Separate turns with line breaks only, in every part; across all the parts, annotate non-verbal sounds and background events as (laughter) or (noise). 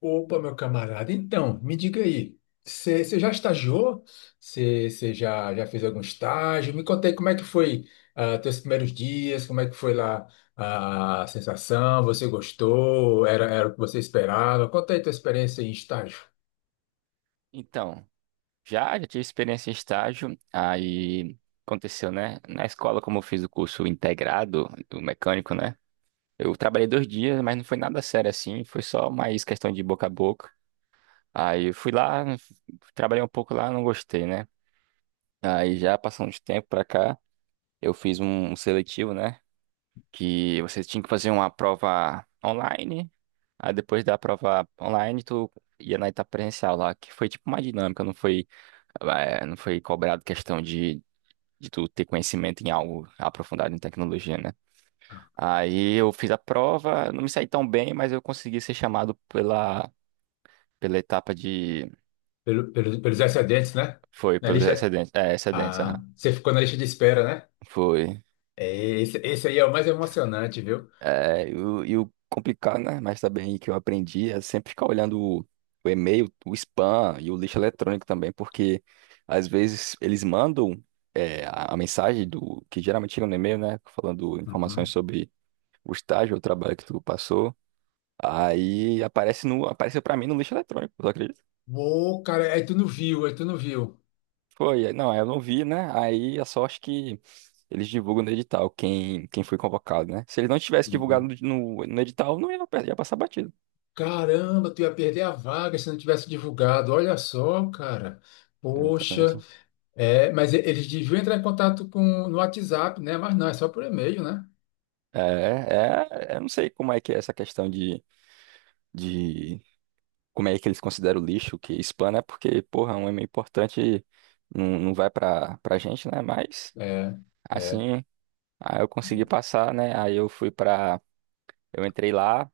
Opa, meu camarada. Então, me diga aí, você já estagiou? Você já fez algum estágio? Me conta aí como é que foi os teus primeiros dias, como é que foi lá, a sensação. Você gostou? Era o que você esperava? Conta aí tua experiência em estágio.
Então, já tive experiência em estágio, aí aconteceu, né? Na escola, como eu fiz o curso integrado do mecânico, né? Eu trabalhei dois dias, mas não foi nada sério assim, foi só mais questão de boca a boca. Aí eu fui lá, trabalhei um pouco lá, não gostei, né? Aí já passando de tempo pra cá, eu fiz um seletivo, né? Que você tinha que fazer uma prova online. Aí depois da prova online, tu ia na etapa presencial lá, que foi tipo uma dinâmica. Não foi não foi cobrado questão de tu ter conhecimento em algo aprofundado em tecnologia, né? Aí eu fiz a prova, não me saí tão bem, mas eu consegui ser chamado pela, pela etapa de.
Pelo, pelo- pelos excedentes, né?
Foi,
Na
pelos
lista,
excedentes. É, excedentes,
ah,
aham.
você ficou na lista de espera, né?
Foi.
É, esse aí é o mais emocionante, viu?
É, e o complicado, né? Mas também que eu aprendi é sempre ficar olhando o e-mail, o spam e o lixo eletrônico também, porque às vezes eles mandam. É, a mensagem do que geralmente chega no e-mail, né, falando informações
Uhum.
sobre o estágio, o trabalho que tu passou. Aí aparece no, apareceu pra mim no lixo eletrônico, tu acredita?
Uou, cara, aí tu não viu.
Foi, não, aí eu não vi, né? Aí a sorte que eles divulgam no edital quem, quem foi convocado, né? Se eles não tivessem divulgado
Uhum.
no, no edital, não ia, ia passar batido.
Caramba, tu ia perder a vaga se não tivesse divulgado. Olha só, cara. Poxa,
Exatamente.
é, mas eles deviam entrar em contato com, no WhatsApp, né? Mas não, é só por e-mail, né?
É, é, eu não sei como é que é essa questão de como é que eles consideram o lixo, que spam, né? Porque, porra, é um e-mail importante, não, não vai pra, pra gente, né? Mas,
É, é.
assim, aí eu consegui passar, né? Aí eu fui pra. Eu entrei lá,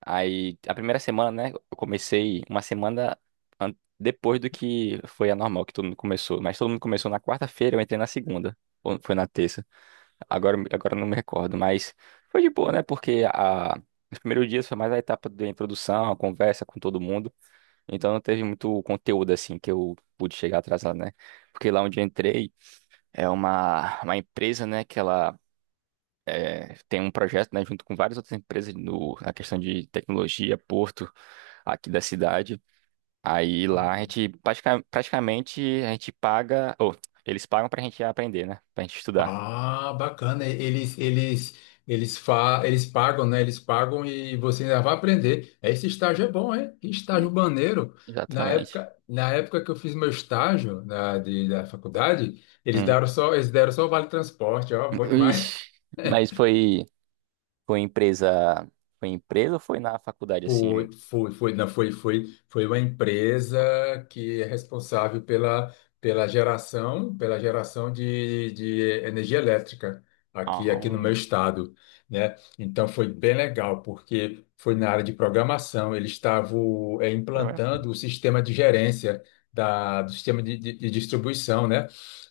aí a primeira semana, né? Eu comecei uma semana depois do que foi a normal, que todo mundo começou. Mas todo mundo começou na quarta-feira, eu entrei na segunda. Ou foi na terça. Agora eu não me recordo, mas foi de boa, né? Porque a, os primeiros dias foi mais a etapa da introdução, a conversa com todo mundo. Então não teve muito conteúdo assim que eu pude chegar atrasado, né? Porque lá onde eu entrei é uma empresa, né? Que ela é, tem um projeto, né, junto com várias outras empresas no, na questão de tecnologia, porto aqui da cidade. Aí lá a gente praticamente a gente paga, ou eles pagam pra gente aprender, né? Pra gente estudar.
Ah, bacana. Eles pagam, né? Eles pagam e você ainda vai aprender. Esse estágio é bom, hein? Que estágio
E-
maneiro. Na
Exatamente.
época, na época que eu fiz meu estágio na, da faculdade,
Hum.
eles deram só o vale transporte, ó, bom demais.
Ixi, mas foi foi empresa, foi empresa ou foi na faculdade assim?
Não, foi uma empresa que é responsável pela, pela geração de energia elétrica
Ah,
aqui no meu
hum.
estado, né? Então foi bem legal, porque foi na área de programação. Eles estavam, é,
Foi mesmo?
implantando o sistema de gerência da, do sistema de distribuição, né?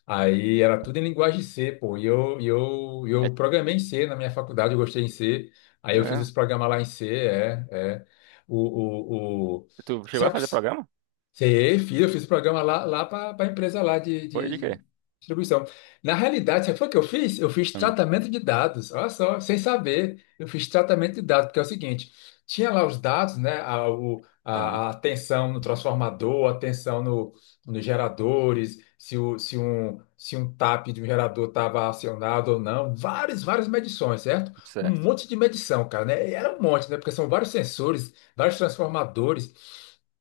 Aí era tudo em linguagem C, pô, e
É,
eu programei em C na minha faculdade, eu gostei em C. Aí
foi
eu fiz
mesmo?
esse programa lá em C, é, é, o...
Tu chegou a
Sabe,
fazer programa?
sei, fiz, eu fiz o programa lá, lá para a empresa lá de,
Foi de quê?
de distribuição. Na realidade, sabe o que eu fiz? Eu fiz
Hum,
tratamento de dados, olha só, sem saber, eu fiz tratamento de dados, porque é o seguinte: tinha lá os dados, né, a,
ah,
a tensão no transformador, a tensão no, nos geradores, se, o, se, um, se um tap de um gerador estava acionado ou não, várias, várias medições, certo? Um
certo.
monte de medição, cara, né? E era um monte, né, porque são vários sensores, vários transformadores.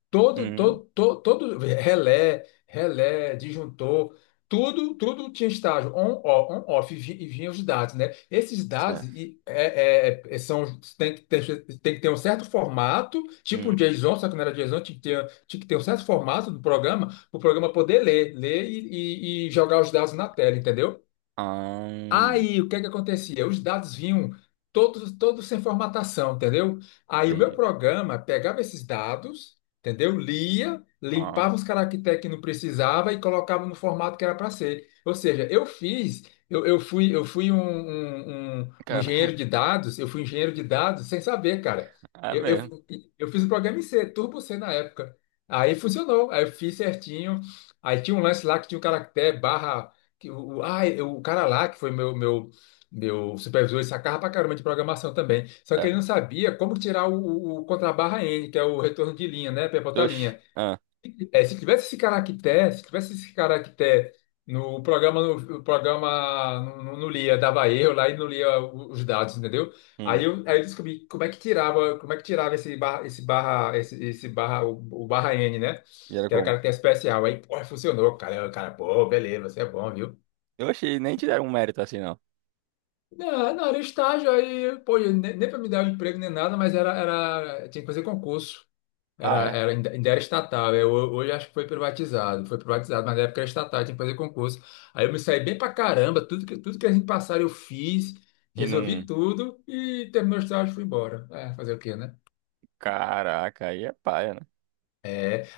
Todo,
Hum,
todo, todo, todo relé, relé, disjuntor, tudo, tudo tinha estágio on, ó, on, off. E e vinha os dados, né? Esses dados,
certo.
e, é, é, é, são, tem que ter um certo formato, tipo um
Hum.
JSON, só que não era JSON. Tinha que ter, tinha que ter um certo formato do programa, para o programa poder ler, ler e, e jogar os dados na tela, entendeu?
Ah,
Aí, o que é que acontecia? Os dados vinham todos, todos sem formatação, entendeu? Aí o meu
entendi.
programa pegava esses dados, entendeu? Lia,
Ah,
limpava os caracteres que não precisava e colocava no formato que era para ser. Ou seja, eu fiz, eu fui um, um
cara,
engenheiro de
(laughs)
dados. Eu fui engenheiro de dados sem saber, cara.
é
Eu,
mesmo.
eu, eu fiz um programa em C, Turbo C na época. Aí funcionou, aí eu fiz certinho. Aí tinha um lance lá que tinha o caractere barra que o, o cara lá, que foi meu, meu, meu supervisor, ele sacava pra caramba de programação também. Só que ele
Cara.
não sabia como tirar o contrabarra N, que é o retorno de linha, né? Pivota
Oxi.
linha.
Ah,
É, se tivesse esse caractere, se tivesse esse caractere no programa, no, o programa não, não lia, dava erro lá e não lia os dados, entendeu?
hum.
Aí eu descobri como é que tirava, como é que tirava esse barra, esse barra, esse barra, o barra N, né?
E era
Que era
como?
caractere especial. Aí, pô, funcionou, cara. Eu, cara, pô, beleza, você é bom, viu?
Oxi, nem te deram um mérito assim, não.
Não, não, era estágio aí, pô, nem, nem para me dar um emprego nem nada, mas era, era, tinha que fazer concurso.
Ah,
Era,
é?
era, ainda era estatal. Eu hoje acho que foi privatizado, mas na época era estatal, tinha que fazer concurso. Aí eu me saí bem pra caramba. Tudo que a gente passaram eu fiz,
E num
resolvi tudo e terminou o estágio e fui embora. É, fazer o quê, né?
caraca, aí é paia, né?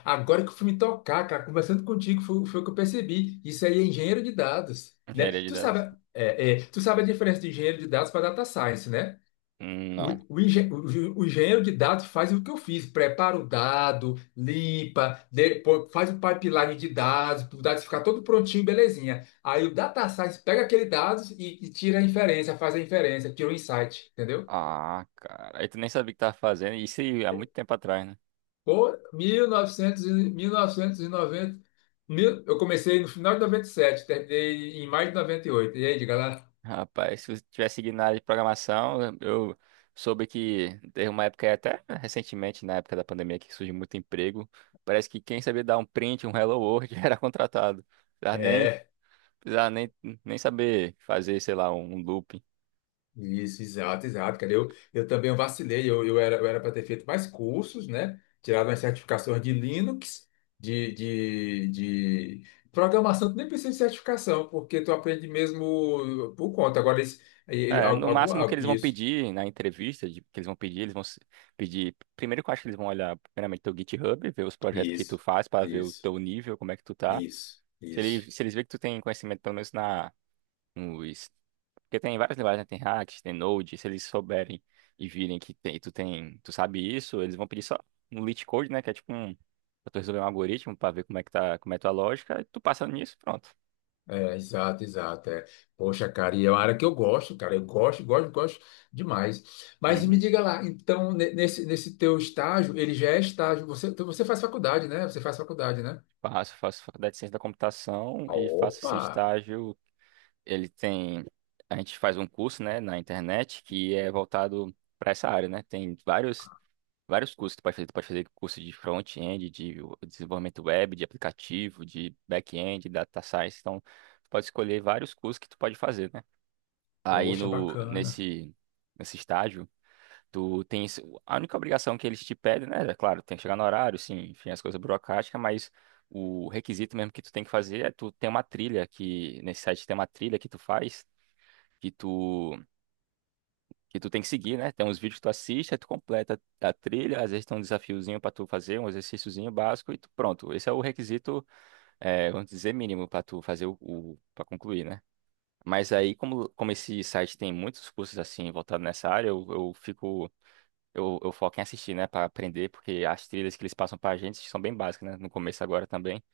Agora que eu fui me tocar, cara, conversando contigo, foi, foi o que eu percebi. Isso aí é engenheiro de dados, né?
Engenharia de
Tu
dados.
sabe, é, é, tu sabe a diferença de engenheiro de dados para data science, né? O,
Não.
o engenheiro de dados faz o que eu fiz, prepara o dado, limpa, de- pô- faz o pipeline de dados, para o dado ficar todo prontinho, belezinha. Aí o data science pega aquele dados e tira a inferência, faz a inferência, tira o insight, entendeu?
Ah, cara. Aí tu nem sabia o que tava fazendo. Isso aí há muito tempo atrás, né?
Pô, 1900, e- 1990, mil- novecentos e noventa, mil, eu comecei no final de noventa e sete, terminei em maio de 98. E oito. E aí, diga lá.
Rapaz, se eu tivesse seguido na área de programação, eu soube que teve uma época, aí, até recentemente, na época da pandemia, que surgiu muito emprego. Parece que quem sabia dar um print, um Hello World, (laughs) era contratado. Tá nem
É.
precisar nem, nem saber fazer, sei lá, um loop.
Isso, exato, exato, cara. Eu também vacilei. Eu era para ter feito mais cursos, né? Tirado as certificações de Linux, de programação. Tu nem precisa de certificação, porque tu aprende mesmo por conta. Agora, esse, ele-
É,
al-
no
alguma,
máximo que
al-
eles vão pedir na entrevista, que eles vão pedir, eles vão pedir. Primeiro que eu acho que eles vão olhar, primeiramente, teu GitHub, ver os projetos que tu
isso,
faz para ver o
isso,
teu nível, como é que tu tá.
isso,
Se
isso.
eles, se eles verem que tu tem conhecimento, pelo menos na, nos. Porque tem várias linguagens, né? Tem React, tem Node. Se eles souberem e virem que tem, tu sabe isso, eles vão pedir só um leet code, né? Que é tipo um. Pra tu resolver um algoritmo pra ver como é que tá, como é a tua lógica, e tu passa nisso, pronto.
É, exato, exato. É. Poxa, cara, e é uma área que eu gosto, cara. Eu gosto, gosto, gosto demais. Mas me
Uhum.
diga lá, então, ne- nesse, nesse teu estágio, ele já é estágio. Você, então você faz faculdade, né? Você faz faculdade, né?
Faço faculdade de ciência da computação
Ah,
e faço esse
opa!
estágio. Ele tem. A gente faz um curso, né, na internet que é voltado para essa área, né? Tem vários, vários cursos que tu pode fazer. Tu pode fazer curso de front-end, de desenvolvimento web, de aplicativo, de back-end, data science. Então, tu pode escolher vários cursos que tu pode fazer, né? Aí
Poxa,
no,
bacana.
nesse, nesse estágio. Tu tens a única obrigação que eles te pedem, né? É claro, tem que chegar no horário, sim, enfim, as coisas burocráticas, mas o requisito mesmo que tu tem que fazer é tu tem uma trilha que nesse site tem uma trilha que tu faz, que tu que tu tem que seguir, né? Tem uns vídeos que tu assiste, aí tu completa a trilha, às vezes tem um desafiozinho pra tu fazer, um exercíciozinho básico e tu, pronto. Esse é o requisito, é, vamos dizer, mínimo pra tu fazer o para concluir, né? Mas aí, como, como esse site tem muitos cursos assim voltados nessa área, eu fico eu foco em assistir, né, pra aprender, porque as trilhas que eles passam pra gente são bem básicas, né, no começo agora também,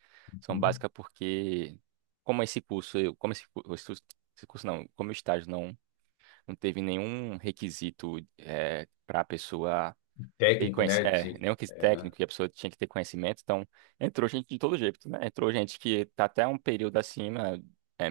são
Uhum.
básicas porque, como esse curso, eu, como esse esse curso não, como o estágio não, não teve nenhum requisito é, para a pessoa e
Técnico,
conhece,
né?
é,
De-
nenhum que
é, né?
técnico e a pessoa tinha que ter conhecimento, então entrou gente de todo jeito, né? Entrou gente que tá até um período acima é,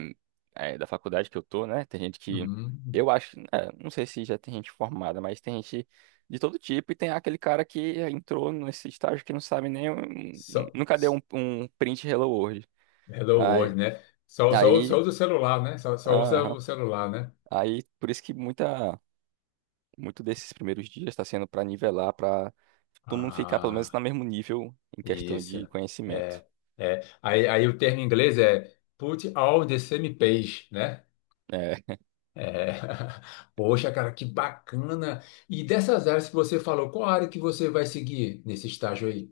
é, da faculdade que eu tô, né? Tem gente que,
Uhum.
eu acho, é, não sei se já tem gente formada, mas tem gente de todo tipo e tem aquele cara que entrou nesse estágio que não sabe nem,
Só,
nunca deu um, um print Hello World.
hello World,
Aí,
né? Só, só, só
aí,
usa o celular, né? Só, só usa
aham,
o celular, né?
aí por isso que muita. Muito desses primeiros dias está sendo para nivelar, para todo mundo ficar pelo menos
Ah.
no mesmo nível em questão
Isso.
de conhecimento.
É, é. Aí, aí o termo em inglês é put all the same page, né?
Né?
É. (laughs) Poxa, cara, que bacana. E dessas áreas que você falou, qual área que você vai seguir nesse estágio aí?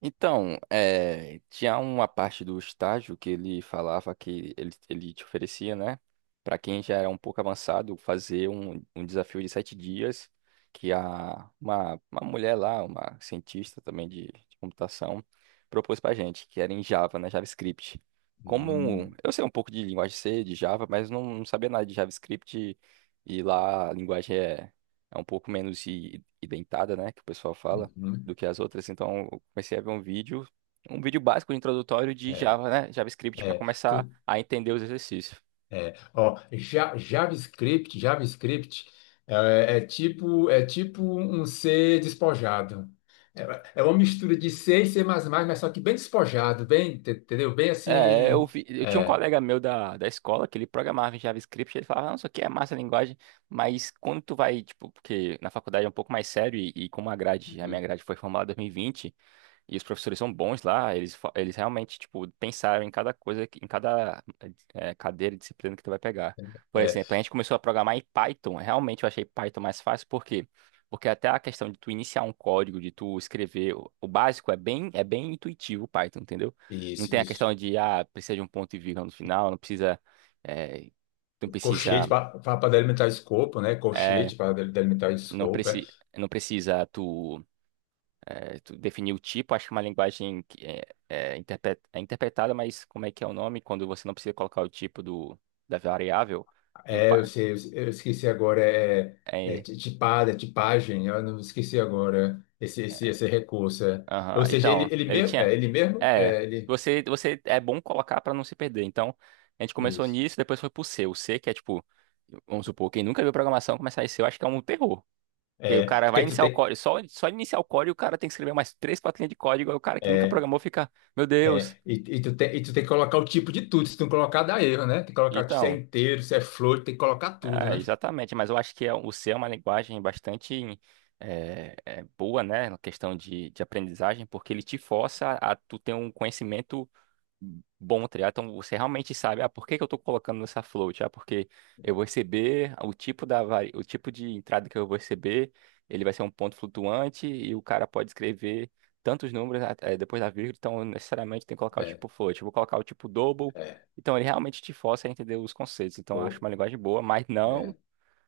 Então, tinha uma parte do estágio que ele falava que ele te oferecia, né? Para quem já era um pouco avançado, fazer um desafio de 7 dias que a, uma mulher lá, uma cientista também de computação, propôs para gente, que era em Java, né? JavaScript. Como
Hum,
eu sei um pouco de linguagem C, de Java, mas não, não sabia nada de JavaScript e lá a linguagem é, é um pouco menos identada, né? Que o pessoal fala do
uhum.
que as outras. Então, eu comecei a ver um vídeo básico introdutório de
É,
Java, né? JavaScript para
é.
começar a entender os exercícios.
É, ó, Ja- JavaScript, JavaScript é, é tipo, é tipo um C despojado. É, é uma mistura de C e C++, mas só que bem despojado, bem, te- entendeu? Bem
É,
assim,
eu vi, eu tinha um
é,
colega meu da, da escola que ele programava em JavaScript. Ele falava, não, isso aqui é massa a linguagem, mas quando tu vai, tipo, porque na faculdade é um pouco mais sério e como a grade, a minha grade foi formada em 2020. E os professores são bons lá, eles, eles realmente, tipo, pensaram em cada coisa, em cada cadeira e disciplina que tu vai pegar. Por
é,
exemplo, a gente começou a programar em Python. Realmente eu achei Python mais fácil, por quê? Porque até a questão de tu iniciar um código, de tu escrever, o básico é bem intuitivo o Python, entendeu? Não
isso,
tem a
isso.
questão de, ah, precisa de um ponto e vírgula no final, não precisa, eh, não
Colchete
precisa,
para delimitar escopo, né?
eh,
Colchete para delimitar
não
escopo. É.
preci, não precisa tu é, tu definir o tipo, acho que é uma linguagem que é, é, é interpretada, mas como é que é o nome? Quando você não precisa colocar o tipo do, da variável no
Eu
pa-
sei, eu esqueci agora, é, é
é,
ti- tipada, tipagem, eu não esqueci agora esse, esse, esse recurso. É.
aham.
Ou seja, ele,
Então,
ele
ele
mesmo, é,
tinha.
ele mesmo,
É,
é, ele.
você, você é bom colocar para não se perder. Então, a gente começou
Isso.
nisso, depois foi pro C. O C, que é tipo, vamos supor, quem nunca viu programação começar em C, eu acho que é um terror. Porque o
É,
cara vai
porque tu
iniciar o
tem.
código, só iniciar o código, o cara tem que escrever mais três, quatro linhas de código, aí o cara que nunca
É,
programou fica, meu Deus.
é, e tu tem que colocar o tipo de tudo. Se tu não colocar, dá erro, né? Tem que colocar se é
Então.
inteiro, se é flor, tem que colocar tudo,
É,
né?
exatamente, mas eu acho que o C é uma linguagem bastante é, é, boa, né, na questão de aprendizagem, porque ele te força a tu ter um conhecimento bom triar, então você realmente sabe, ah, por que que eu estou colocando nessa float? Ah, porque eu vou receber o tipo da vari... o tipo de entrada que eu vou receber, ele vai ser um ponto flutuante e o cara pode escrever tantos números ah, depois da vírgula, então necessariamente tem que colocar o
É,
tipo float. Eu vou colocar o tipo double,
é.
então ele realmente te força a entender os conceitos. Então eu acho
Pô,
uma linguagem boa, mas não
é,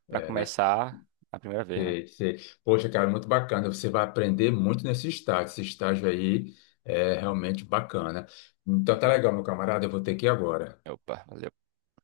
para
é, né?
começar a primeira vez, né?
Sei, sei. Poxa, cara, muito bacana. Você vai aprender muito nesse estágio. Esse estágio aí é realmente bacana. Então tá
Exatamente.
legal, meu camarada. Eu vou ter que ir agora.
Opa, valeu.